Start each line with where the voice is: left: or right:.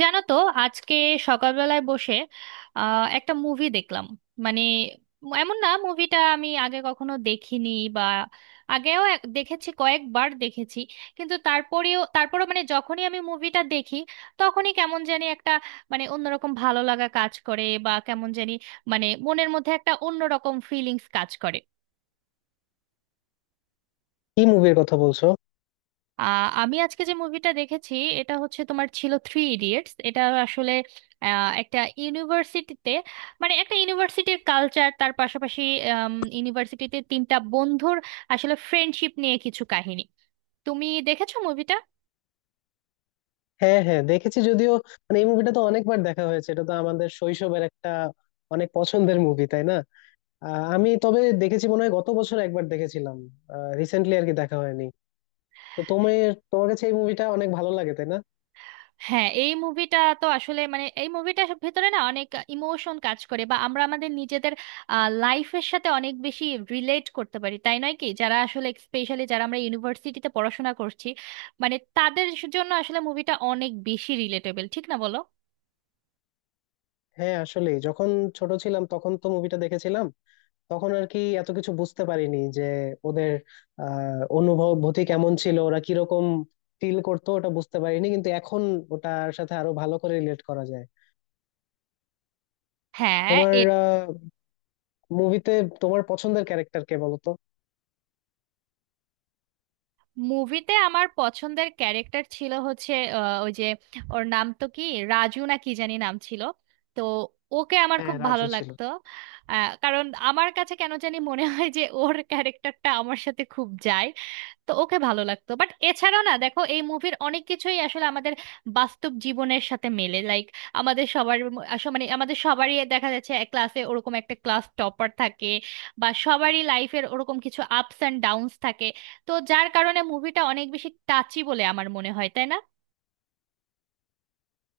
right: জানো তো, আজকে সকালবেলায় বসে একটা মুভি দেখলাম। মানে, এমন না মুভিটা আমি আগে কখনো দেখিনি, বা আগেও দেখেছি, কয়েকবার দেখেছি। কিন্তু তারপরও মানে যখনই আমি মুভিটা দেখি, তখনই কেমন জানি একটা, মানে অন্যরকম ভালো লাগা কাজ করে, বা কেমন জানি মানে মনের মধ্যে একটা অন্যরকম ফিলিংস কাজ করে।
left: কি মুভির কথা বলছো?
right: আমি আজকে যে মুভিটা দেখেছি এটা হচ্ছে তোমার ছিল থ্রি ইডিয়েটস। এটা আসলে একটা ইউনিভার্সিটিতে, মানে একটা ইউনিভার্সিটির কালচার, তার পাশাপাশি ইউনিভার্সিটিতে তিনটা বন্ধুর আসলে ফ্রেন্ডশিপ নিয়ে কিছু কাহিনী। তুমি দেখেছো মুভিটা?
left: হ্যাঁ, হ্যাঁ দেখেছি যদিও। মানে এই মুভিটা তো অনেকবার দেখা হয়েছে, এটা তো আমাদের শৈশবের একটা অনেক পছন্দের মুভি, তাই না? আমি তবে দেখেছি মনে হয় গত বছর একবার দেখেছিলাম, রিসেন্টলি আর কি দেখা হয়নি। তো তোমার তোমার কাছে এই মুভিটা অনেক ভালো লাগে, তাই না?
right: হ্যাঁ, এই মুভিটা তো আসলে মানে এই মুভিটার ভেতরে না অনেক ইমোশন কাজ করে, বা আমরা আমাদের নিজেদের লাইফের সাথে অনেক বেশি রিলেট করতে পারি, তাই নয় কি? যারা আসলে স্পেশালি যারা আমরা ইউনিভার্সিটিতে পড়াশোনা করছি, মানে তাদের জন্য আসলে মুভিটা অনেক বেশি রিলেটেবল, ঠিক না বলো?
left: হ্যাঁ, আসলে যখন ছোট ছিলাম তখন তো মুভিটা দেখেছিলাম, তখন আর কি এত কিছু বুঝতে পারিনি যে ওদের অনুভূতি কেমন ছিল, ওরা কিরকম ফিল করতো ওটা বুঝতে পারিনি, কিন্তু এখন ওটার সাথে আরো ভালো করে রিলেট করা যায়।
right: হ্যাঁ,
left: তোমার মুভিতে তোমার পছন্দের ক্যারেক্টার কে বলো তো?
right: মুভিতে আমার পছন্দের ক্যারেক্টার ছিল হচ্ছে ওই যে, ওর নাম তো কি, রাজু না কি জানি নাম ছিল। তো ওকে আমার
left: হ্যাঁ,
right: খুব ভালো
left: রাজু ছিল।
right: লাগতো। কারণ আমার কাছে কেন জানি মনে হয় যে ওর ক্যারেক্টারটা আমার সাথে খুব যায়, তো ওকে ভালো লাগতো। বাট এছাড়াও না দেখো এই মুভির অনেক কিছুই আসলে আমাদের বাস্তব জীবনের সাথে মেলে, লাইক আমাদের সবার মানে আমাদের সবারই দেখা যাচ্ছে এক ক্লাসে ওরকম একটা ক্লাস টপার থাকে, বা সবারই লাইফের ওরকম কিছু আপস অ্যান্ড ডাউনস থাকে। তো যার কারণে মুভিটা অনেক বেশি টাচি বলে আমার মনে হয়, তাই না?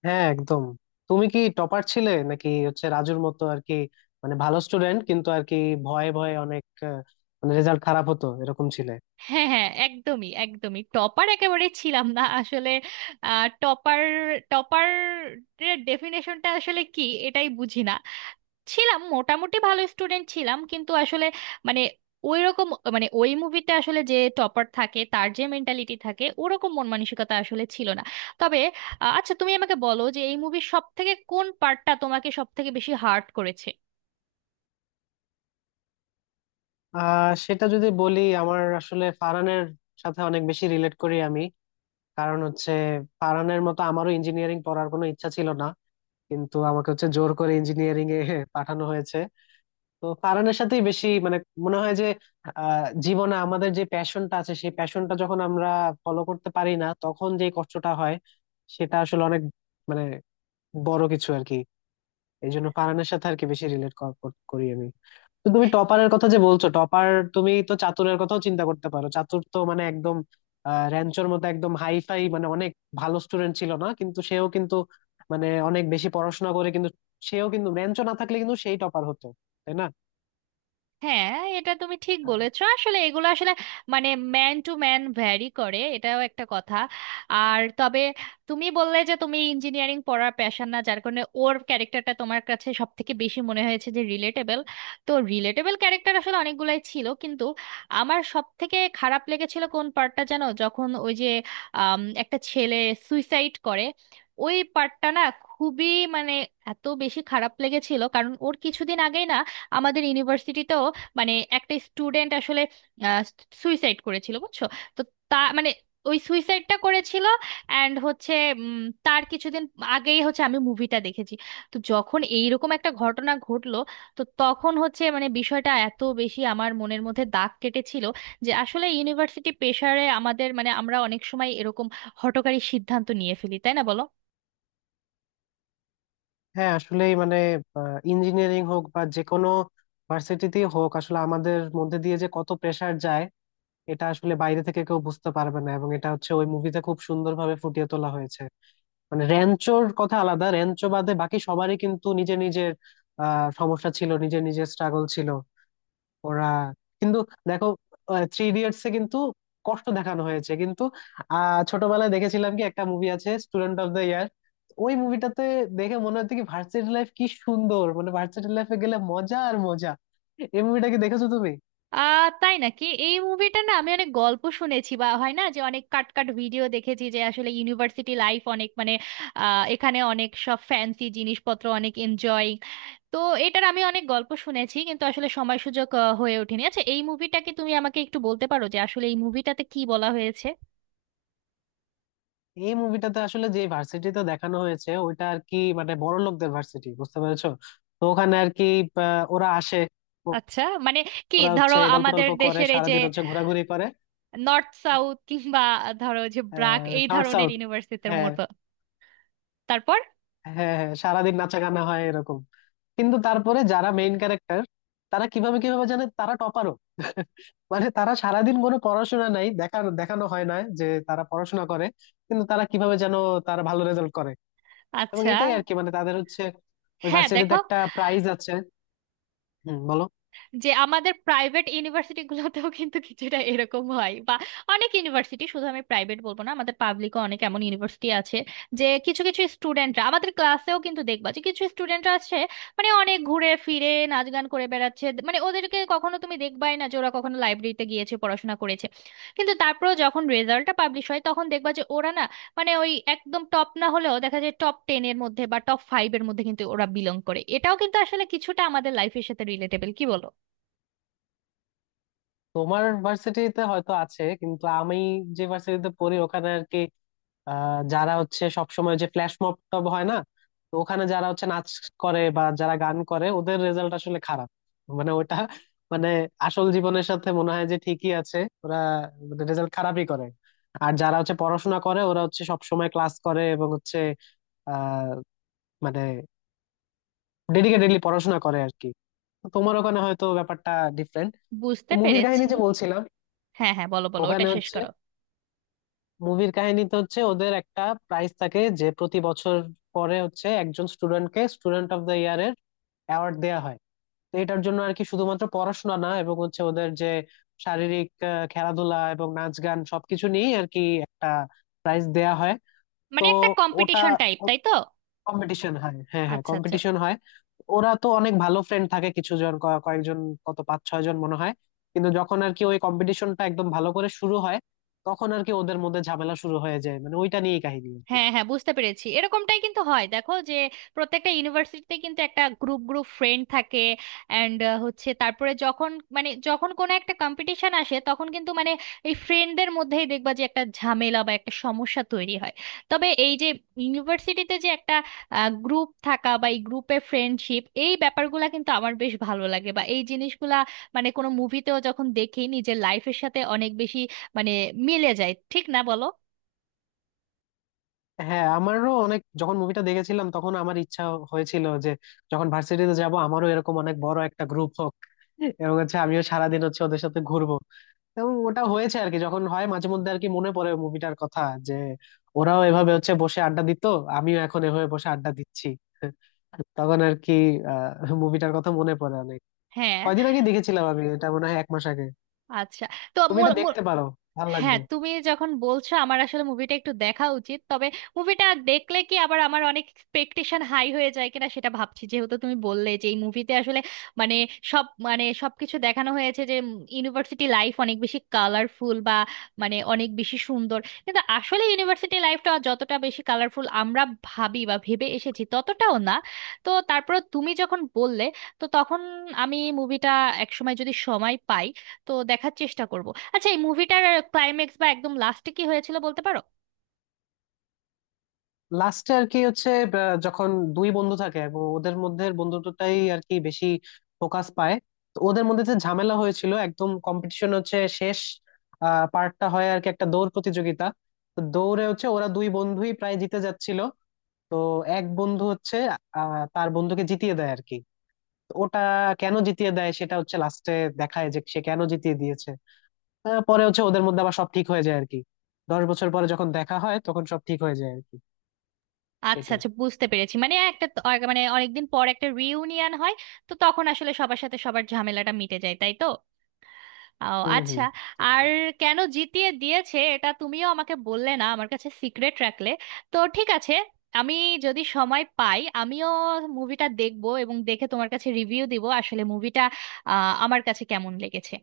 left: হ্যাঁ, একদম। তুমি কি টপার ছিলে নাকি হচ্ছে রাজুর মতো আর কি, মানে ভালো স্টুডেন্ট কিন্তু আর কি ভয়ে ভয়ে অনেক, মানে রেজাল্ট খারাপ হতো এরকম ছিলে?
right: হ্যাঁ হ্যাঁ, একদমই একদমই টপার একেবারে ছিলাম না আসলে। টপার টপার ডেফিনেশনটা আসলে কি এটাই বুঝি না। ছিলাম, মোটামুটি ভালো স্টুডেন্ট ছিলাম কিন্তু আসলে, মানে ওই রকম, মানে ওই মুভিতে আসলে যে টপার থাকে তার যে মেন্টালিটি থাকে ওরকম মন মানসিকতা আসলে ছিল না। তবে, আচ্ছা তুমি আমাকে বলো যে এই মুভির সব থেকে কোন পার্টটা তোমাকে সব থেকে বেশি হার্ট করেছে?
left: সেটা যদি বলি, আমার আসলে ফারহানের সাথে অনেক বেশি রিলেট করি আমি। কারণ হচ্ছে ফারহানের মতো আমারও ইঞ্জিনিয়ারিং পড়ার কোনো ইচ্ছা ছিল না, কিন্তু আমাকে হচ্ছে জোর করে ইঞ্জিনিয়ারিং এ পাঠানো হয়েছে। তো কারণের সাথেই বেশি মানে মনে হয় যে জীবনে আমাদের যে প্যাশনটা আছে সেই প্যাশনটা যখন আমরা ফলো করতে পারি না, তখন যে কষ্টটা হয় সেটা আসলে অনেক মানে বড় কিছু আর কি। এই জন্য ফারহানের সাথে আর কি বেশি রিলেট করি আমি। তো তুমি টপারের কথা যে বলছো, টপার তুমি তো চাতুরের কথাও চিন্তা করতে পারো। চাতুর তো মানে একদম র্যাঞ্চোর মতো একদম হাই ফাই মানে অনেক ভালো স্টুডেন্ট ছিল না, কিন্তু সেও কিন্তু মানে অনেক বেশি পড়াশোনা করে, কিন্তু সেও কিন্তু র্যাঞ্চো না থাকলে কিন্তু সেই টপার হতো, তাই না?
right: হ্যাঁ, এটা তুমি ঠিক বলেছো। আসলে এগুলো আসলে, মানে ম্যান টু ম্যান ভ্যারি করে, এটাও একটা কথা। আর তবে, তুমি বললে যে তুমি ইঞ্জিনিয়ারিং পড়ার প্যাশন না, যার কারণে ওর ক্যারেক্টারটা তোমার কাছে সব থেকে বেশি মনে হয়েছে যে রিলেটেবল। তো রিলেটেবল ক্যারেক্টার আসলে অনেকগুলাই ছিল, কিন্তু আমার সব থেকে খারাপ লেগেছিল কোন পার্টটা জানো? যখন ওই যে একটা ছেলে সুইসাইড করে, ওই পার্টটা না খুবই, মানে এত বেশি খারাপ লেগেছিল, কারণ ওর কিছুদিন আগেই না আমাদের ইউনিভার্সিটিতেও, মানে একটা স্টুডেন্ট আসলে সুইসাইড করেছিল, বুঝছো। তো তা মানে ওই সুইসাইডটা করেছিল, অ্যান্ড হচ্ছে উম, তার কিছুদিন আগেই হচ্ছে আমি মুভিটা দেখেছি। তো যখন এইরকম একটা ঘটনা ঘটলো, তো তখন হচ্ছে মানে বিষয়টা এত বেশি আমার মনের মধ্যে দাগ কেটেছিল যে আসলে ইউনিভার্সিটি প্রেশারে আমাদের মানে আমরা অনেক সময় এরকম হঠকারী সিদ্ধান্ত নিয়ে ফেলি, তাই না বলো?
left: হ্যাঁ, আসলেই মানে ইঞ্জিনিয়ারিং হোক বা যে কোনো ভার্সিটিতেই হোক, আসলে আমাদের মধ্যে দিয়ে যে কত প্রেসার যায় এটা আসলে বাইরে থেকে কেউ বুঝতে পারবে না, এবং এটা হচ্ছে ওই মুভিতে খুব সুন্দরভাবে ফুটিয়ে তোলা হয়েছে। মানে র্যাঞ্চোর কথা আলাদা, র্যাঞ্চো বাদে বাকি সবারই কিন্তু নিজের নিজের সমস্যা ছিল, নিজের নিজের স্ট্রাগল ছিল ওরা, কিন্তু দেখো থ্রি ইডিয়টস এ কিন্তু কষ্ট দেখানো হয়েছে, কিন্তু ছোটবেলায় দেখেছিলাম কি একটা মুভি আছে, স্টুডেন্ট অফ দ্য ইয়ার। ওই মুভিটাতে দেখে মনে হতো কি ভার্সিটি লাইফ কি সুন্দর, মানে ভার্সিটি লাইফে গেলে মজা আর মজা। এই মুভিটা কি দেখেছো তুমি?
right: তাই নাকি! এই মুভিটা না আমি অনেক গল্প শুনেছি, বা হয় না যে অনেক কাট কাট ভিডিও দেখেছি যে আসলে ইউনিভার্সিটি লাইফ অনেক মানে এখানে অনেক সব ফ্যান্সি জিনিসপত্র অনেক এনজয়। তো এটার আমি অনেক গল্প শুনেছি, কিন্তু আসলে সময় সুযোগ হয়ে ওঠেনি। আচ্ছা এই মুভিটাকে তুমি আমাকে একটু বলতে পারো যে আসলে এই মুভিটাতে কি বলা হয়েছে?
left: এই মুভিটাতে আসলে যে ভার্সিটিতে দেখানো হয়েছে ওইটা আর কি মানে বড় লোকদের ভার্সিটি, বুঝতে পেরেছো? তো ওখানে আর কি ওরা আসে, ও-
right: আচ্ছা, মানে কি
left: ওরা
right: ধরো
left: হচ্ছে গল্প
right: আমাদের
left: টল্প করে,
right: দেশের এই যে
left: সারাদিন হচ্ছে ঘোরাঘুরি করে।
right: নর্থ সাউথ কিংবা ধরো যে ব্রাক এই
left: নর্থ
right: ধরনের
left: সাউথ,
right: ইউনিভার্সিটির
left: হ্যাঁ
right: মতো? তারপর?
left: হ্যাঁ হ্যাঁ হ্যাঁ, সারাদিন নাচা গানা হয় এরকম। কিন্তু তারপরে যারা মেইন ক্যারেক্টার, তারা কিভাবে কিভাবে জানে তারা টপারও। মানে তারা সারাদিন কোনো পড়াশোনা নাই, দেখা দেখানো হয় না যে তারা পড়াশোনা করে, কিন্তু তারা কিভাবে যেন তারা ভালো রেজাল্ট করে। এবং
right: আচ্ছা।
left: এটাই আর কি মানে তাদের হচ্ছে ওই
right: হ্যাঁ
left: ভার্সিটিতে
right: দেখো
left: একটা প্রাইজ আছে। হুম, বলো।
right: যে আমাদের প্রাইভেট ইউনিভার্সিটিগুলোতেও কিন্তু কিছুটা এরকম হয়, বা অনেক ইউনিভার্সিটি, শুধু আমি প্রাইভেট বলবো না, আমাদের পাবলিকও অনেক এমন ইউনিভার্সিটি আছে যে কিছু কিছু স্টুডেন্টরা, আমাদের ক্লাসেও কিন্তু দেখবা যে কিছু স্টুডেন্টরা আছে মানে অনেক ঘুরে ফিরে নাচ গান করে বেড়াচ্ছে, মানে ওদেরকে কখনো তুমি দেখবাই না যে ওরা কখনো লাইব্রেরিতে গিয়েছে পড়াশোনা করেছে। কিন্তু তারপরেও যখন রেজাল্টটা পাবলিশ হয় তখন দেখবা যে ওরা না, মানে ওই একদম টপ না হলেও দেখা যায় টপ টেন এর মধ্যে বা টপ ফাইভ এর মধ্যে কিন্তু ওরা বিলং করে। এটাও কিন্তু আসলে কিছুটা আমাদের লাইফের সাথে রিলেটেবল, কি বলো?
left: তোমার ভার্সিটিতে হয়তো আছে, কিন্তু আমি যে ভার্সিটিতে পড়ি ওখানে আর কি যারা হচ্ছে সবসময় যে ফ্ল্যাশ মব টব হয় না, তো ওখানে যারা হচ্ছে নাচ করে বা যারা গান করে ওদের রেজাল্ট আসলে খারাপ। মানে ওটা মানে আসল জীবনের সাথে মনে হয় যে ঠিকই আছে, ওরা রেজাল্ট খারাপই করে। আর যারা হচ্ছে পড়াশোনা করে ওরা হচ্ছে সবসময় ক্লাস করে, এবং হচ্ছে আহ মানে ডেডিকেটেডলি পড়াশোনা করে আর কি। তো তোমার ওখানে হয়তো ব্যাপারটা ডিফারেন্ট। তো
right: বুঝতে
left: মুভির কাহিনী
right: পেরেছি।
left: যে বলছিলাম,
right: হ্যাঁ হ্যাঁ, বলো বলো, ওটা
left: ওখানে
right: শেষ
left: হচ্ছে
right: করো।
left: মুভির কাহিনীতে হচ্ছে ওদের একটা প্রাইজ থাকে যে প্রতি বছর পরে হচ্ছে একজন স্টুডেন্টকে স্টুডেন্ট অফ দ্য ইয়ার এর অ্যাওয়ার্ড দেওয়া হয়। তো এটার জন্য আর কি শুধুমাত্র পড়াশোনা না, এবং হচ্ছে ওদের যে শারীরিক খেলাধুলা এবং নাচ গান সবকিছু নিয়ে আর কি একটা প্রাইজ দেয়া হয়। তো
right: মানে একটা
left: ওটা
right: কম্পিটিশন টাইপ, তাই তো?
left: কম্পিটিশন হয়, হ্যাঁ হ্যাঁ
right: আচ্ছা আচ্ছা।
left: কম্পিটিশন হয়। ওরা তো অনেক ভালো ফ্রেন্ড থাকে কিছু জন, কয়েকজন, কত পাঁচ ছয় জন মনে হয়। কিন্তু যখন আর কি ওই কম্পিটিশনটা একদম ভালো করে শুরু হয় তখন আর কি ওদের মধ্যে ঝামেলা শুরু হয়ে যায়, মানে ওইটা নিয়েই কাহিনী আর কি।
right: হ্যাঁ হ্যাঁ, বুঝতে পেরেছি। এরকমটাই কিন্তু হয়, দেখো যে প্রত্যেকটা ইউনিভার্সিটিতে কিন্তু একটা গ্রুপ গ্রুপ ফ্রেন্ড থাকে। অ্যান্ড হচ্ছে তারপরে যখন, মানে যখন কোনো একটা কম্পিটিশন আসে তখন কিন্তু মানে এই ফ্রেন্ডদের মধ্যেই দেখবা যে একটা ঝামেলা বা একটা সমস্যা তৈরি হয়। তবে এই যে ইউনিভার্সিটিতে যে একটা গ্রুপ থাকা, বা এই গ্রুপে ফ্রেন্ডশিপ, এই ব্যাপারগুলা কিন্তু আমার বেশ ভালো লাগে, বা এই জিনিসগুলা মানে কোনো মুভিতেও যখন দেখি নিজের লাইফের সাথে অনেক বেশি মানে মিলে যায়, ঠিক না বলো?
left: হ্যাঁ, আমারও অনেক যখন মুভিটা দেখেছিলাম তখন আমার ইচ্ছা হয়েছিল যে যখন ভার্সিটিতে যাব আমারও এরকম অনেক বড় একটা গ্রুপ হোক, এবং হচ্ছে আমিও সারাদিন হচ্ছে ওদের সাথে ঘুরবো। এবং ওটা হয়েছে আর কি, যখন হয় মাঝে মধ্যে আর কি মনে পড়ে মুভিটার কথা যে ওরাও এভাবে হচ্ছে বসে আড্ডা দিত, আমিও এখন এভাবে বসে আড্ডা দিচ্ছি। তখন আর কি মুভিটার কথা মনে পড়ে অনেক।
right: হ্যাঁ।
left: কয়দিন আগে দেখেছিলাম আমি এটা, মনে হয় 1 মাস আগে।
right: আচ্ছা, তো
left: তুমি
right: মূল
left: এটা
right: মূল।
left: দেখতে পারো, ভালো লাগবে।
right: হ্যাঁ, তুমি যখন বলছো আমার আসলে মুভিটা একটু দেখা উচিত। তবে মুভিটা দেখলে কি আবার আমার অনেক এক্সপেকটেশন হাই হয়ে যায় কিনা সেটা ভাবছি, যেহেতু তুমি বললে যে এই মুভিতে আসলে, মানে সব মানে সবকিছু দেখানো হয়েছে যে ইউনিভার্সিটি লাইফ অনেক বেশি কালারফুল, বা মানে অনেক বেশি সুন্দর। কিন্তু আসলে ইউনিভার্সিটি লাইফটা যতটা বেশি কালারফুল আমরা ভাবি বা ভেবে এসেছি ততটাও না। তো তারপরে তুমি যখন বললে, তো তখন আমি মুভিটা একসময় যদি সময় পাই তো দেখার চেষ্টা করব। আচ্ছা, এই মুভিটার ক্লাইম্যাক্স বা একদম লাস্টে কি হয়েছিল বলতে পারো?
left: লাস্টে আর কি হচ্ছে আহ, যখন দুই বন্ধু থাকে এবং ওদের মধ্যে বন্ধুত্বটাই আর কি বেশি ফোকাস পায়। তো ওদের মধ্যে যে ঝামেলা হয়েছিল একদম কম্পিটিশন হচ্ছে শেষ পার্টটা হয় আর কি একটা দৌড় প্রতিযোগিতা। তো দৌড়ে হচ্ছে ওরা দুই বন্ধুই প্রায় জিতে যাচ্ছিল। তো এক বন্ধু হচ্ছে তার বন্ধুকে জিতিয়ে দেয় আর কি। তো ওটা কেন জিতিয়ে দেয় সেটা হচ্ছে লাস্টে দেখায় যে সে কেন জিতিয়ে দিয়েছে। পরে হচ্ছে ওদের মধ্যে আবার সব ঠিক হয়ে যায় আর কি, 10 বছর পরে যখন দেখা হয় তখন সব ঠিক হয়ে যায় আর কি।
right: আচ্ছা
left: এটাই।
right: আচ্ছা, বুঝতে পেরেছি। মানে একটা আর মানে অনেকদিন পর একটা রিউনিয়ন হয়, তো তখন আসলে সবার সাথে সবার ঝামেলাটা মিটে যায়, তাই তো?
left: হুম,
right: আচ্ছা।
left: হুম।
right: আর
left: জঙ্গল।
right: কেন জিতিয়ে দিয়েছে এটা তুমিও আমাকে বললে না, আমার কাছে সিক্রেট রাখলে। তো ঠিক আছে, আমি যদি সময় পাই আমিও মুভিটা দেখবো, এবং দেখে তোমার কাছে রিভিউ দিব আসলে মুভিটা আমার কাছে কেমন লেগেছে।